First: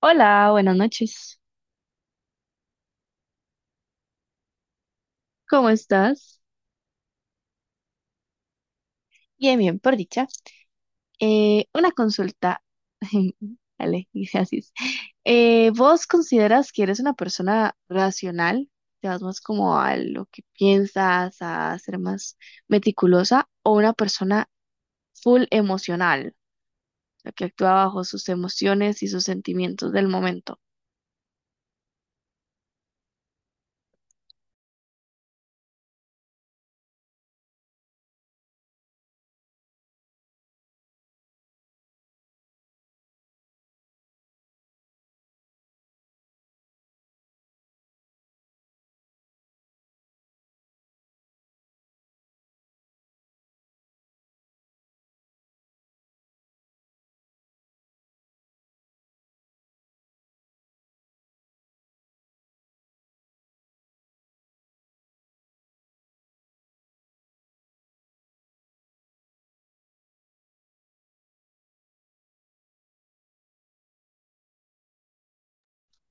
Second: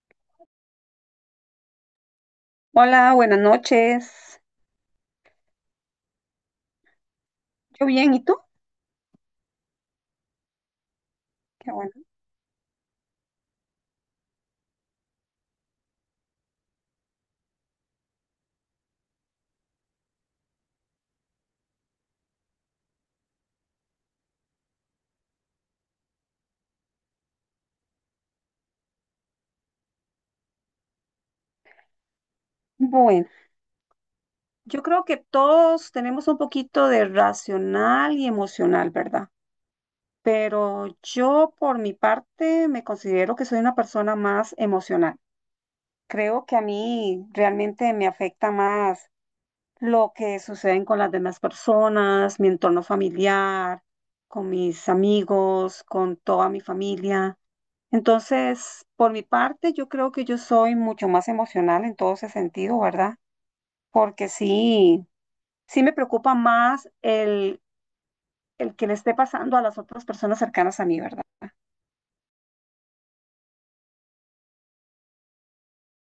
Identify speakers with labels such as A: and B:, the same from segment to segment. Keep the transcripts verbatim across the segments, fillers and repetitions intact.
A: Hola, buenas noches.
B: Hola, buenas noches.
A: ¿Cómo estás?
B: Yo bien, ¿y tú?
A: Bien, bien, por dicha. Eh,
B: Qué
A: una
B: bueno.
A: consulta. Vale, gracias. Eh, ¿vos consideras que eres una persona racional? ¿Te vas más como a lo que piensas, a ser más meticulosa, o una persona full emocional, la que actúa bajo sus emociones y sus sentimientos del momento?
B: Bueno, yo creo que todos tenemos un poquito de racional y emocional, ¿verdad? Pero yo por mi parte me considero que soy una persona más emocional. Creo que a mí realmente me afecta más lo que sucede con las demás personas, mi entorno familiar, con mis amigos, con toda mi familia. Entonces, por mi parte, yo creo que yo soy mucho más emocional en todo ese sentido, ¿verdad? Porque sí, sí me preocupa más el, el que le esté pasando a las otras personas cercanas a mí, ¿verdad?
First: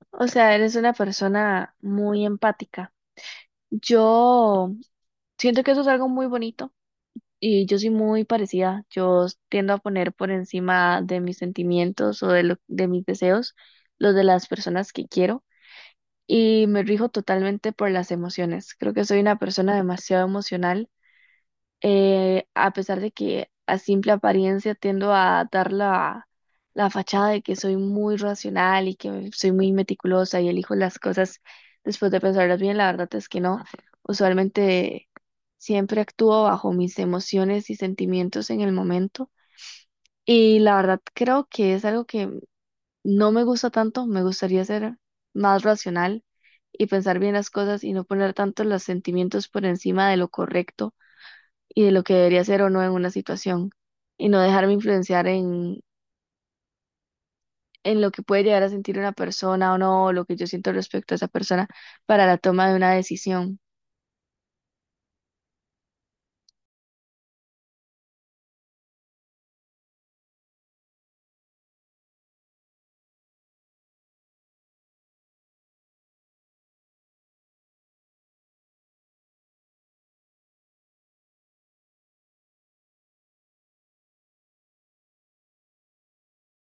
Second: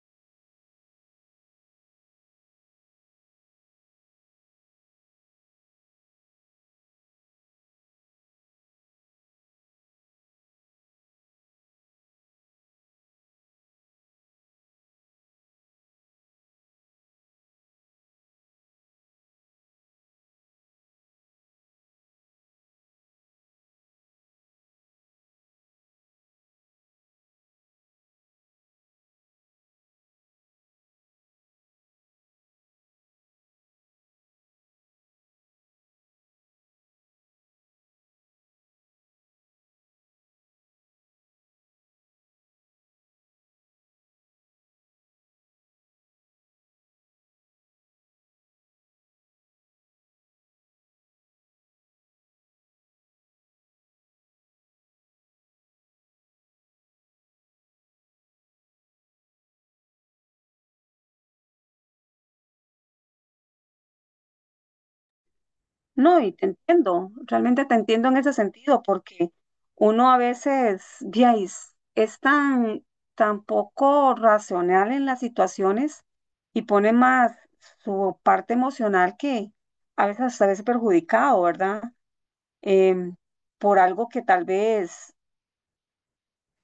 A: O sea, eres una persona muy empática. Yo siento que eso es algo muy bonito. Y yo soy muy parecida. Yo tiendo a poner por encima de mis sentimientos o de, lo- de mis deseos los de las personas que quiero y me rijo totalmente por las emociones. Creo que soy una persona demasiado emocional, eh, a pesar de que a simple apariencia tiendo a dar la, la fachada de que soy muy racional y que soy muy meticulosa y elijo las cosas después de pensarlas bien, la verdad es que no. Usualmente siempre actúo bajo mis emociones y sentimientos en el momento. Y la verdad creo que es algo que no me gusta tanto, me gustaría ser más racional y pensar bien las cosas y no poner tanto los sentimientos por encima de lo correcto y de lo que debería ser o no en una situación y no dejarme influenciar en, en lo que puede llegar a sentir una persona o no, o lo que yo siento respecto a esa persona para la toma de una decisión.
B: No, y te entiendo, realmente te entiendo en ese sentido, porque uno a veces, ya es, es tan, tan poco racional en las situaciones y pone más su parte emocional que a veces hasta a veces perjudicado, ¿verdad? em, por algo que tal vez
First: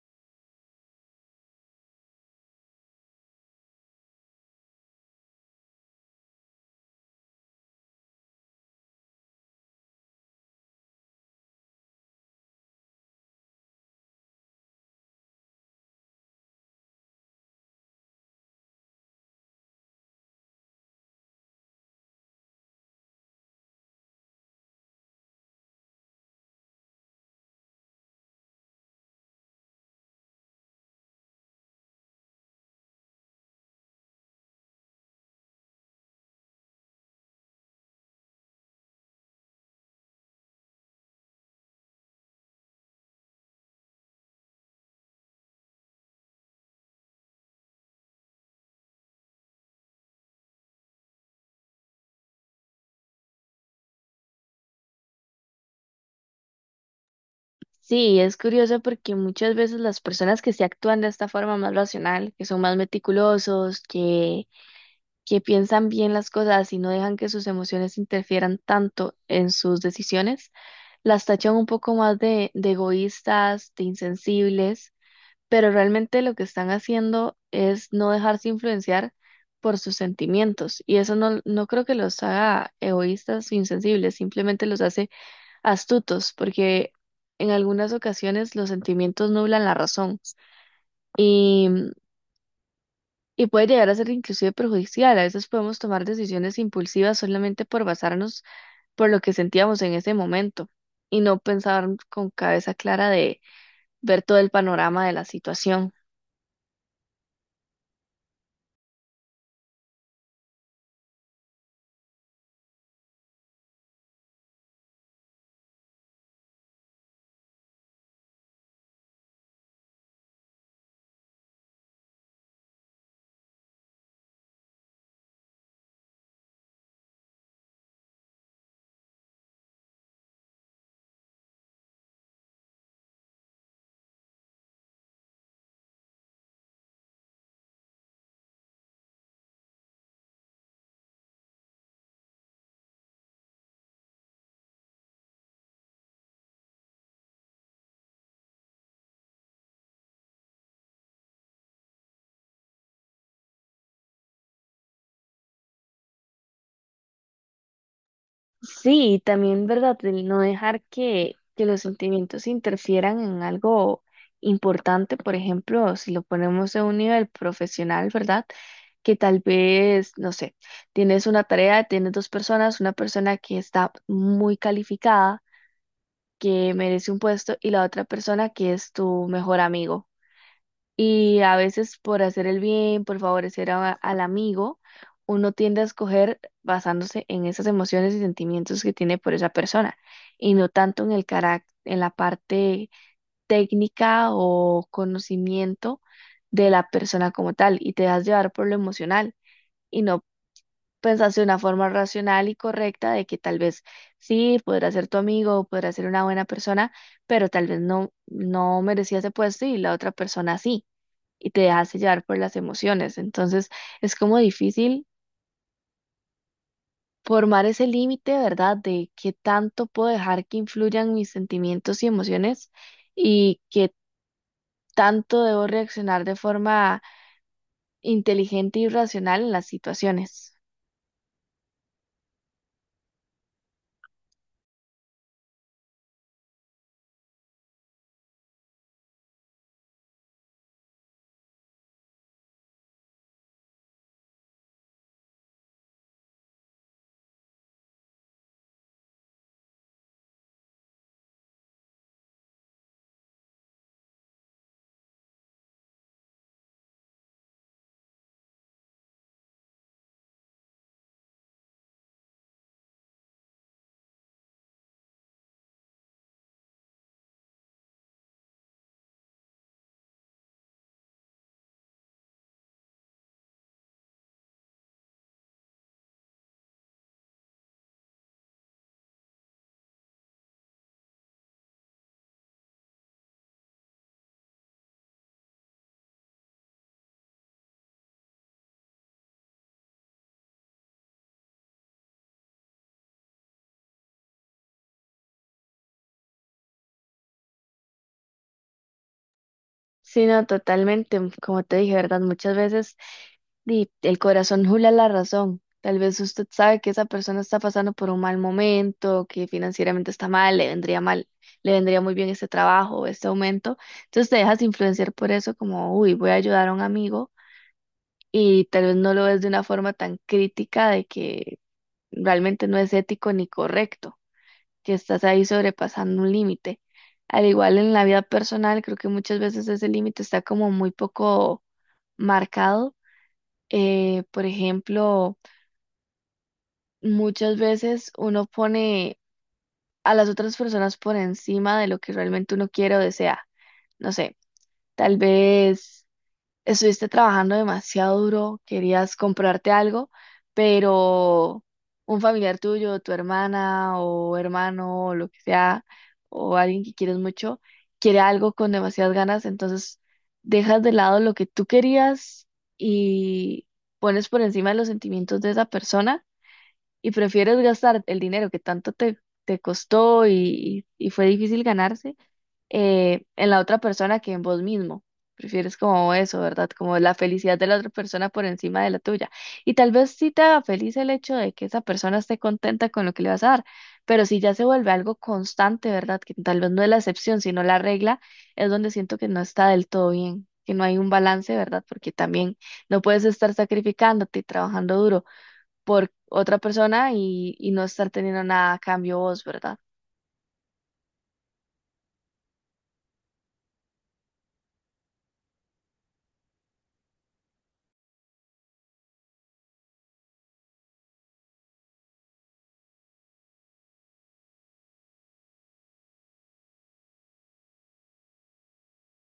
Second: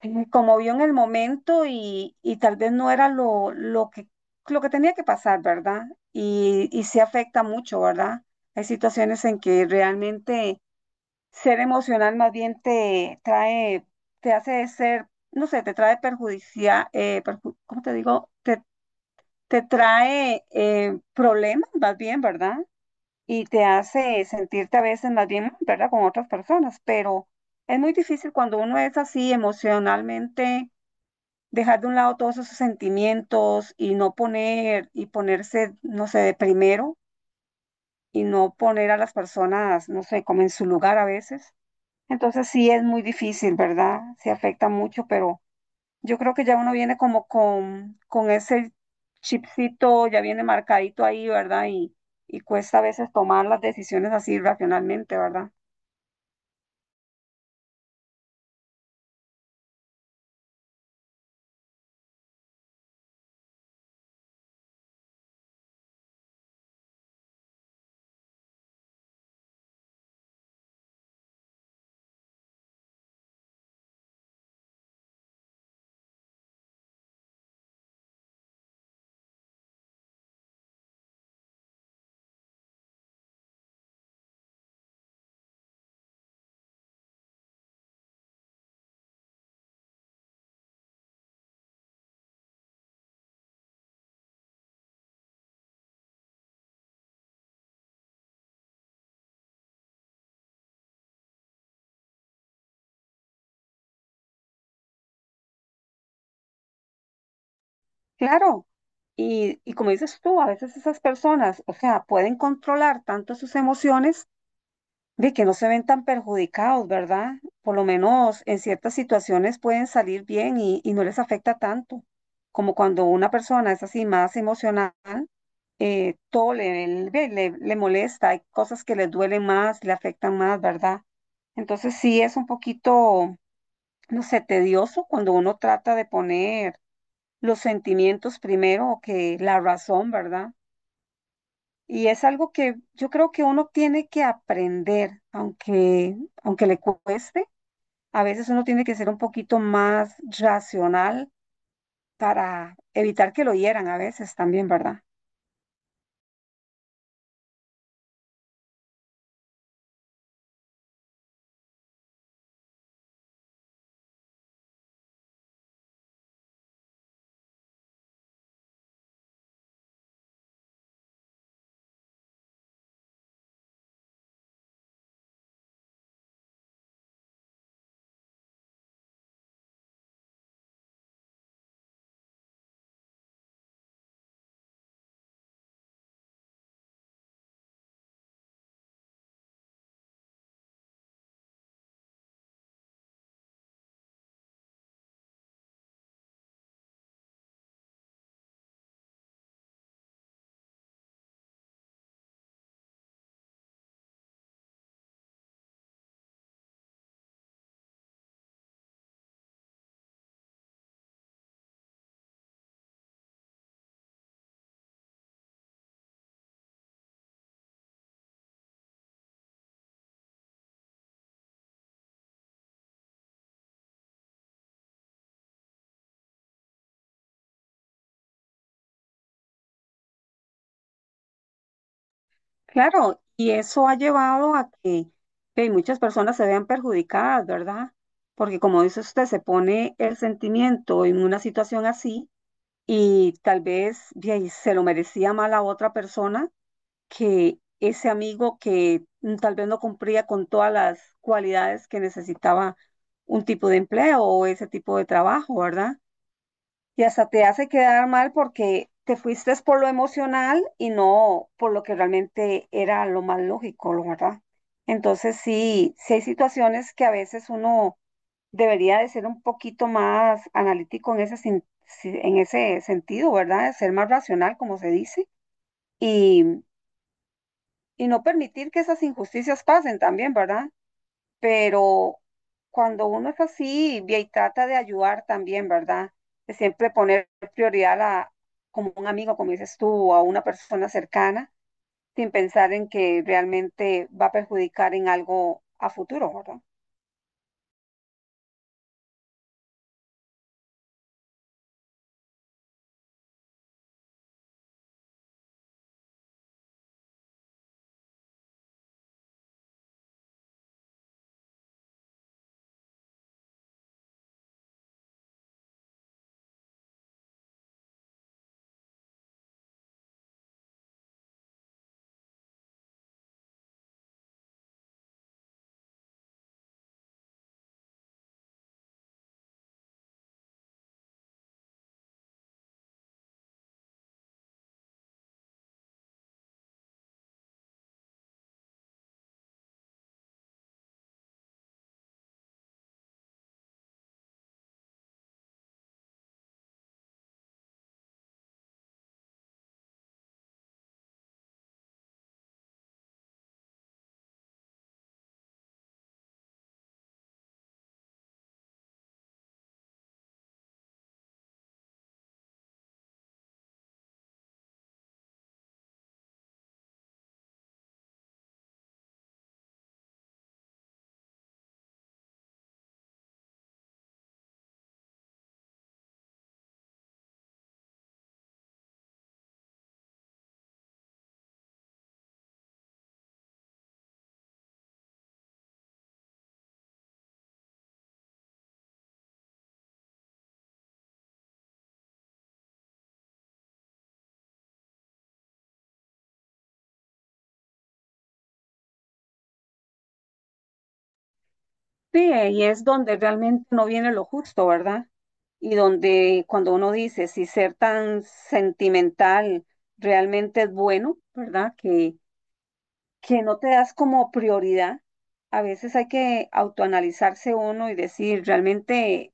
B: eh, conmovió en el momento y, y tal vez no era lo, lo que, lo que tenía que pasar, ¿verdad? Y, y se afecta mucho, ¿verdad? Hay situaciones en que realmente ser emocional más bien te trae, te hace ser, no sé, te trae perjudicial, eh, perju- ¿cómo te digo? Te, te trae eh, problemas más bien, ¿verdad?, y te hace sentirte a veces más bien, ¿verdad?, con otras personas, pero es muy difícil cuando uno es así emocionalmente, dejar de un lado todos esos sentimientos y no poner, y ponerse, no sé, de primero y no poner a las personas, no sé, como en su lugar a veces. Entonces sí es muy difícil, ¿verdad? Se afecta mucho, pero... Yo creo que ya uno viene como con, con ese chipcito, ya viene marcadito ahí, ¿verdad? Y, y cuesta a veces tomar las decisiones así racionalmente, ¿verdad?
A: Sí, es curioso porque muchas veces las personas que se actúan de esta forma más racional, que son más meticulosos, que, que piensan bien las cosas y no dejan que sus emociones interfieran tanto en sus decisiones, las tachan un poco más de, de egoístas, de insensibles, pero realmente lo que están haciendo es no dejarse influenciar por sus sentimientos y eso, no, no creo que los haga egoístas o insensibles, simplemente los hace astutos porque en algunas ocasiones los sentimientos nublan la razón y, y puede llegar a ser inclusive perjudicial. A veces podemos tomar decisiones impulsivas solamente por basarnos por lo que sentíamos en ese momento y no pensar con cabeza clara de ver todo el panorama de la situación.
B: Claro. Y, y como dices tú, a veces esas personas, o sea, pueden controlar tanto sus emociones de que no se ven tan perjudicados, ¿verdad? Por lo menos en ciertas situaciones pueden salir bien y, y no les afecta tanto, como cuando una persona es así más emocional eh, todo le, le, le- le molesta, hay cosas que le duelen más, le afectan más, ¿verdad? Entonces sí es un poquito, no sé, tedioso cuando uno trata de poner los sentimientos primero que la razón, ¿verdad? Y es algo que yo creo que uno tiene que aprender, aunque, aunque le cueste, a veces uno tiene que ser un poquito más racional para evitar que lo hieran a veces también, ¿verdad?
A: Sí, y también, ¿verdad? El no dejar que, que los sentimientos interfieran en algo importante, por ejemplo, si lo ponemos a un nivel profesional, ¿verdad? Que tal vez, no sé, tienes una tarea, tienes dos personas, una persona que está muy calificada, que merece un puesto, y la otra persona que es tu mejor amigo. Y a veces por hacer el bien, por favorecer a- al amigo, uno tiende a escoger basándose en esas emociones y sentimientos que tiene por esa persona y no tanto en el carac- en la parte técnica o conocimiento de la persona como tal y te dejas llevar por lo emocional y no pensás de una forma racional y correcta de que tal vez sí, podrá ser tu amigo, podrá ser una buena persona, pero tal vez no, no merecía ese puesto y la otra persona sí y te dejas llevar por las emociones. Entonces es como difícil formar ese límite, ¿verdad? De qué tanto puedo dejar que influyan mis sentimientos y emociones y qué tanto debo reaccionar de forma inteligente y racional en las situaciones.
B: Claro, y eso ha llevado a que, que muchas personas se vean perjudicadas, ¿verdad? Porque como dice usted, se pone el sentimiento en una situación así y tal vez de ahí, se lo merecía mal a otra persona que ese amigo que mm, tal vez no cumplía con todas las cualidades que necesitaba un tipo de empleo o ese tipo de trabajo, ¿verdad? Y hasta te hace quedar mal porque te fuiste por lo emocional y no por lo que realmente era lo más lógico, lo verdad. Entonces sí, sí hay situaciones que a veces uno debería de ser un poquito más analítico en ese, sin- si- en ese sentido, ¿verdad? De ser más racional, como se dice, y, y no permitir que esas injusticias pasen también, ¿verdad?, pero cuando uno es así y y trata de ayudar también, ¿verdad? De siempre poner prioridad a la- como un amigo, como dices tú, o a una persona cercana, sin pensar en que realmente va a perjudicar en algo a futuro, ¿verdad?
A: Sí, no, totalmente. Como te dije, ¿verdad? Muchas veces di, el corazón jula la razón. Tal vez usted sabe que esa persona está pasando por un mal momento, que financieramente está mal, le vendría mal, le vendría muy bien este trabajo, este aumento. Entonces te dejas influenciar por eso como, uy, voy a ayudar a un amigo y tal vez no lo ves de una forma tan crítica de que realmente no es ético ni correcto que estás ahí sobrepasando un límite. Al igual en la vida personal, creo que muchas veces ese límite está como muy poco marcado. Eh, por ejemplo, muchas veces uno pone a las otras personas por encima de lo que realmente uno quiere o desea. No sé, tal vez estuviste trabajando demasiado duro, querías comprarte algo, pero un familiar tuyo, tu hermana o hermano o lo que sea, o alguien que quieres mucho, quiere algo con demasiadas ganas, entonces dejas de lado lo que tú querías y pones por encima los sentimientos de esa persona y prefieres gastar el dinero que tanto te, te costó y, y y fue difícil ganarse, eh, en la otra persona que en vos mismo. Prefieres como eso, ¿verdad? Como la felicidad de la otra persona por encima de la tuya. Y tal vez sí te haga feliz el hecho de que esa persona esté contenta con lo que le vas a dar, pero si ya se vuelve algo constante, ¿verdad? Que tal vez no es la excepción, sino la regla, es donde siento que no está del todo bien, que no hay un balance, ¿verdad? Porque también no puedes estar sacrificándote y trabajando duro por otra persona y, y no estar teniendo nada a cambio vos, ¿verdad?
B: Sí, y es donde realmente no viene lo justo, ¿verdad? Y donde cuando uno dice si ser tan sentimental realmente es bueno, ¿verdad?, Que que no te das como prioridad. A veces hay que autoanalizarse uno y decir, realmente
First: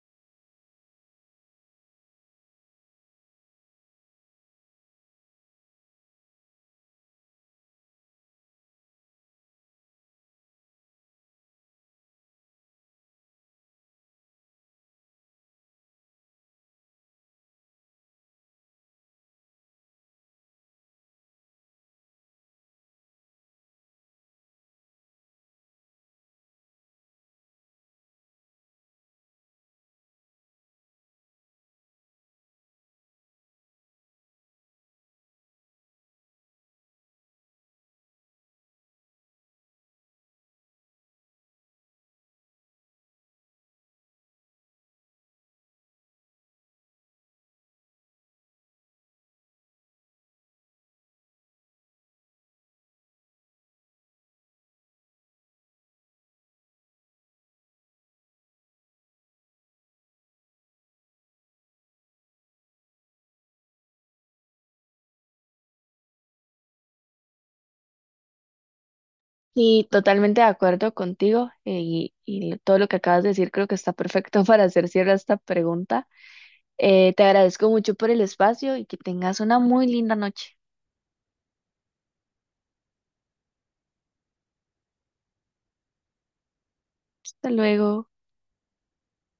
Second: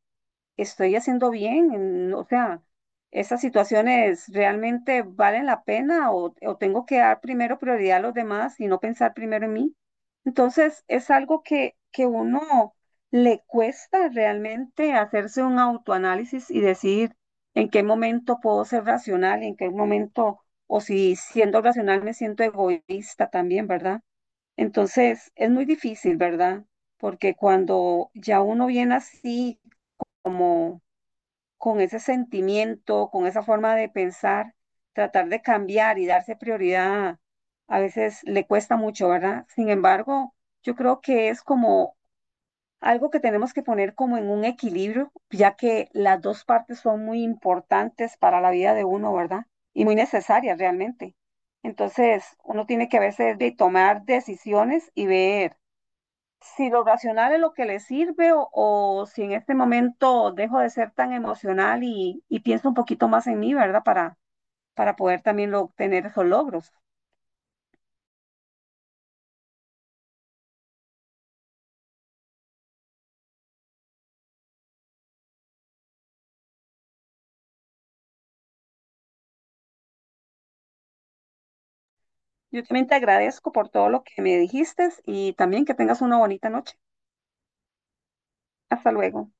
B: estoy haciendo bien. Mm, o sea, esas situaciones realmente valen la pena o, o tengo que dar primero prioridad a los demás y no pensar primero en mí. Entonces, es algo que, que uno le cuesta realmente hacerse un autoanálisis y decir en qué momento puedo ser racional y en qué momento, o si siendo racional me siento egoísta también, ¿verdad? Entonces, es muy difícil, ¿verdad? Porque cuando ya uno viene así, como con ese sentimiento, con esa forma de pensar, tratar de cambiar y darse prioridad, a veces le cuesta mucho, ¿verdad? Sin embargo, yo creo que es como algo que tenemos que poner como en un equilibrio, ya que las dos partes son muy importantes para la vida de uno, ¿verdad? Y muy necesarias realmente. Entonces, uno tiene que a veces de tomar decisiones y ver si lo racional es lo que le sirve o, o si en este momento dejo de ser tan emocional y, y pienso un poquito más en mí, ¿verdad? Para, para poder también lo- obtener esos logros.
A: Y totalmente de acuerdo contigo, eh, y, y todo lo que acabas de decir creo que está perfecto para hacer cierre a esta pregunta. Eh, te agradezco mucho por el espacio y que tengas una muy linda noche.
B: Yo también te agradezco por todo lo que me dijiste y también que tengas una bonita noche.
A: Hasta luego.
B: Hasta luego.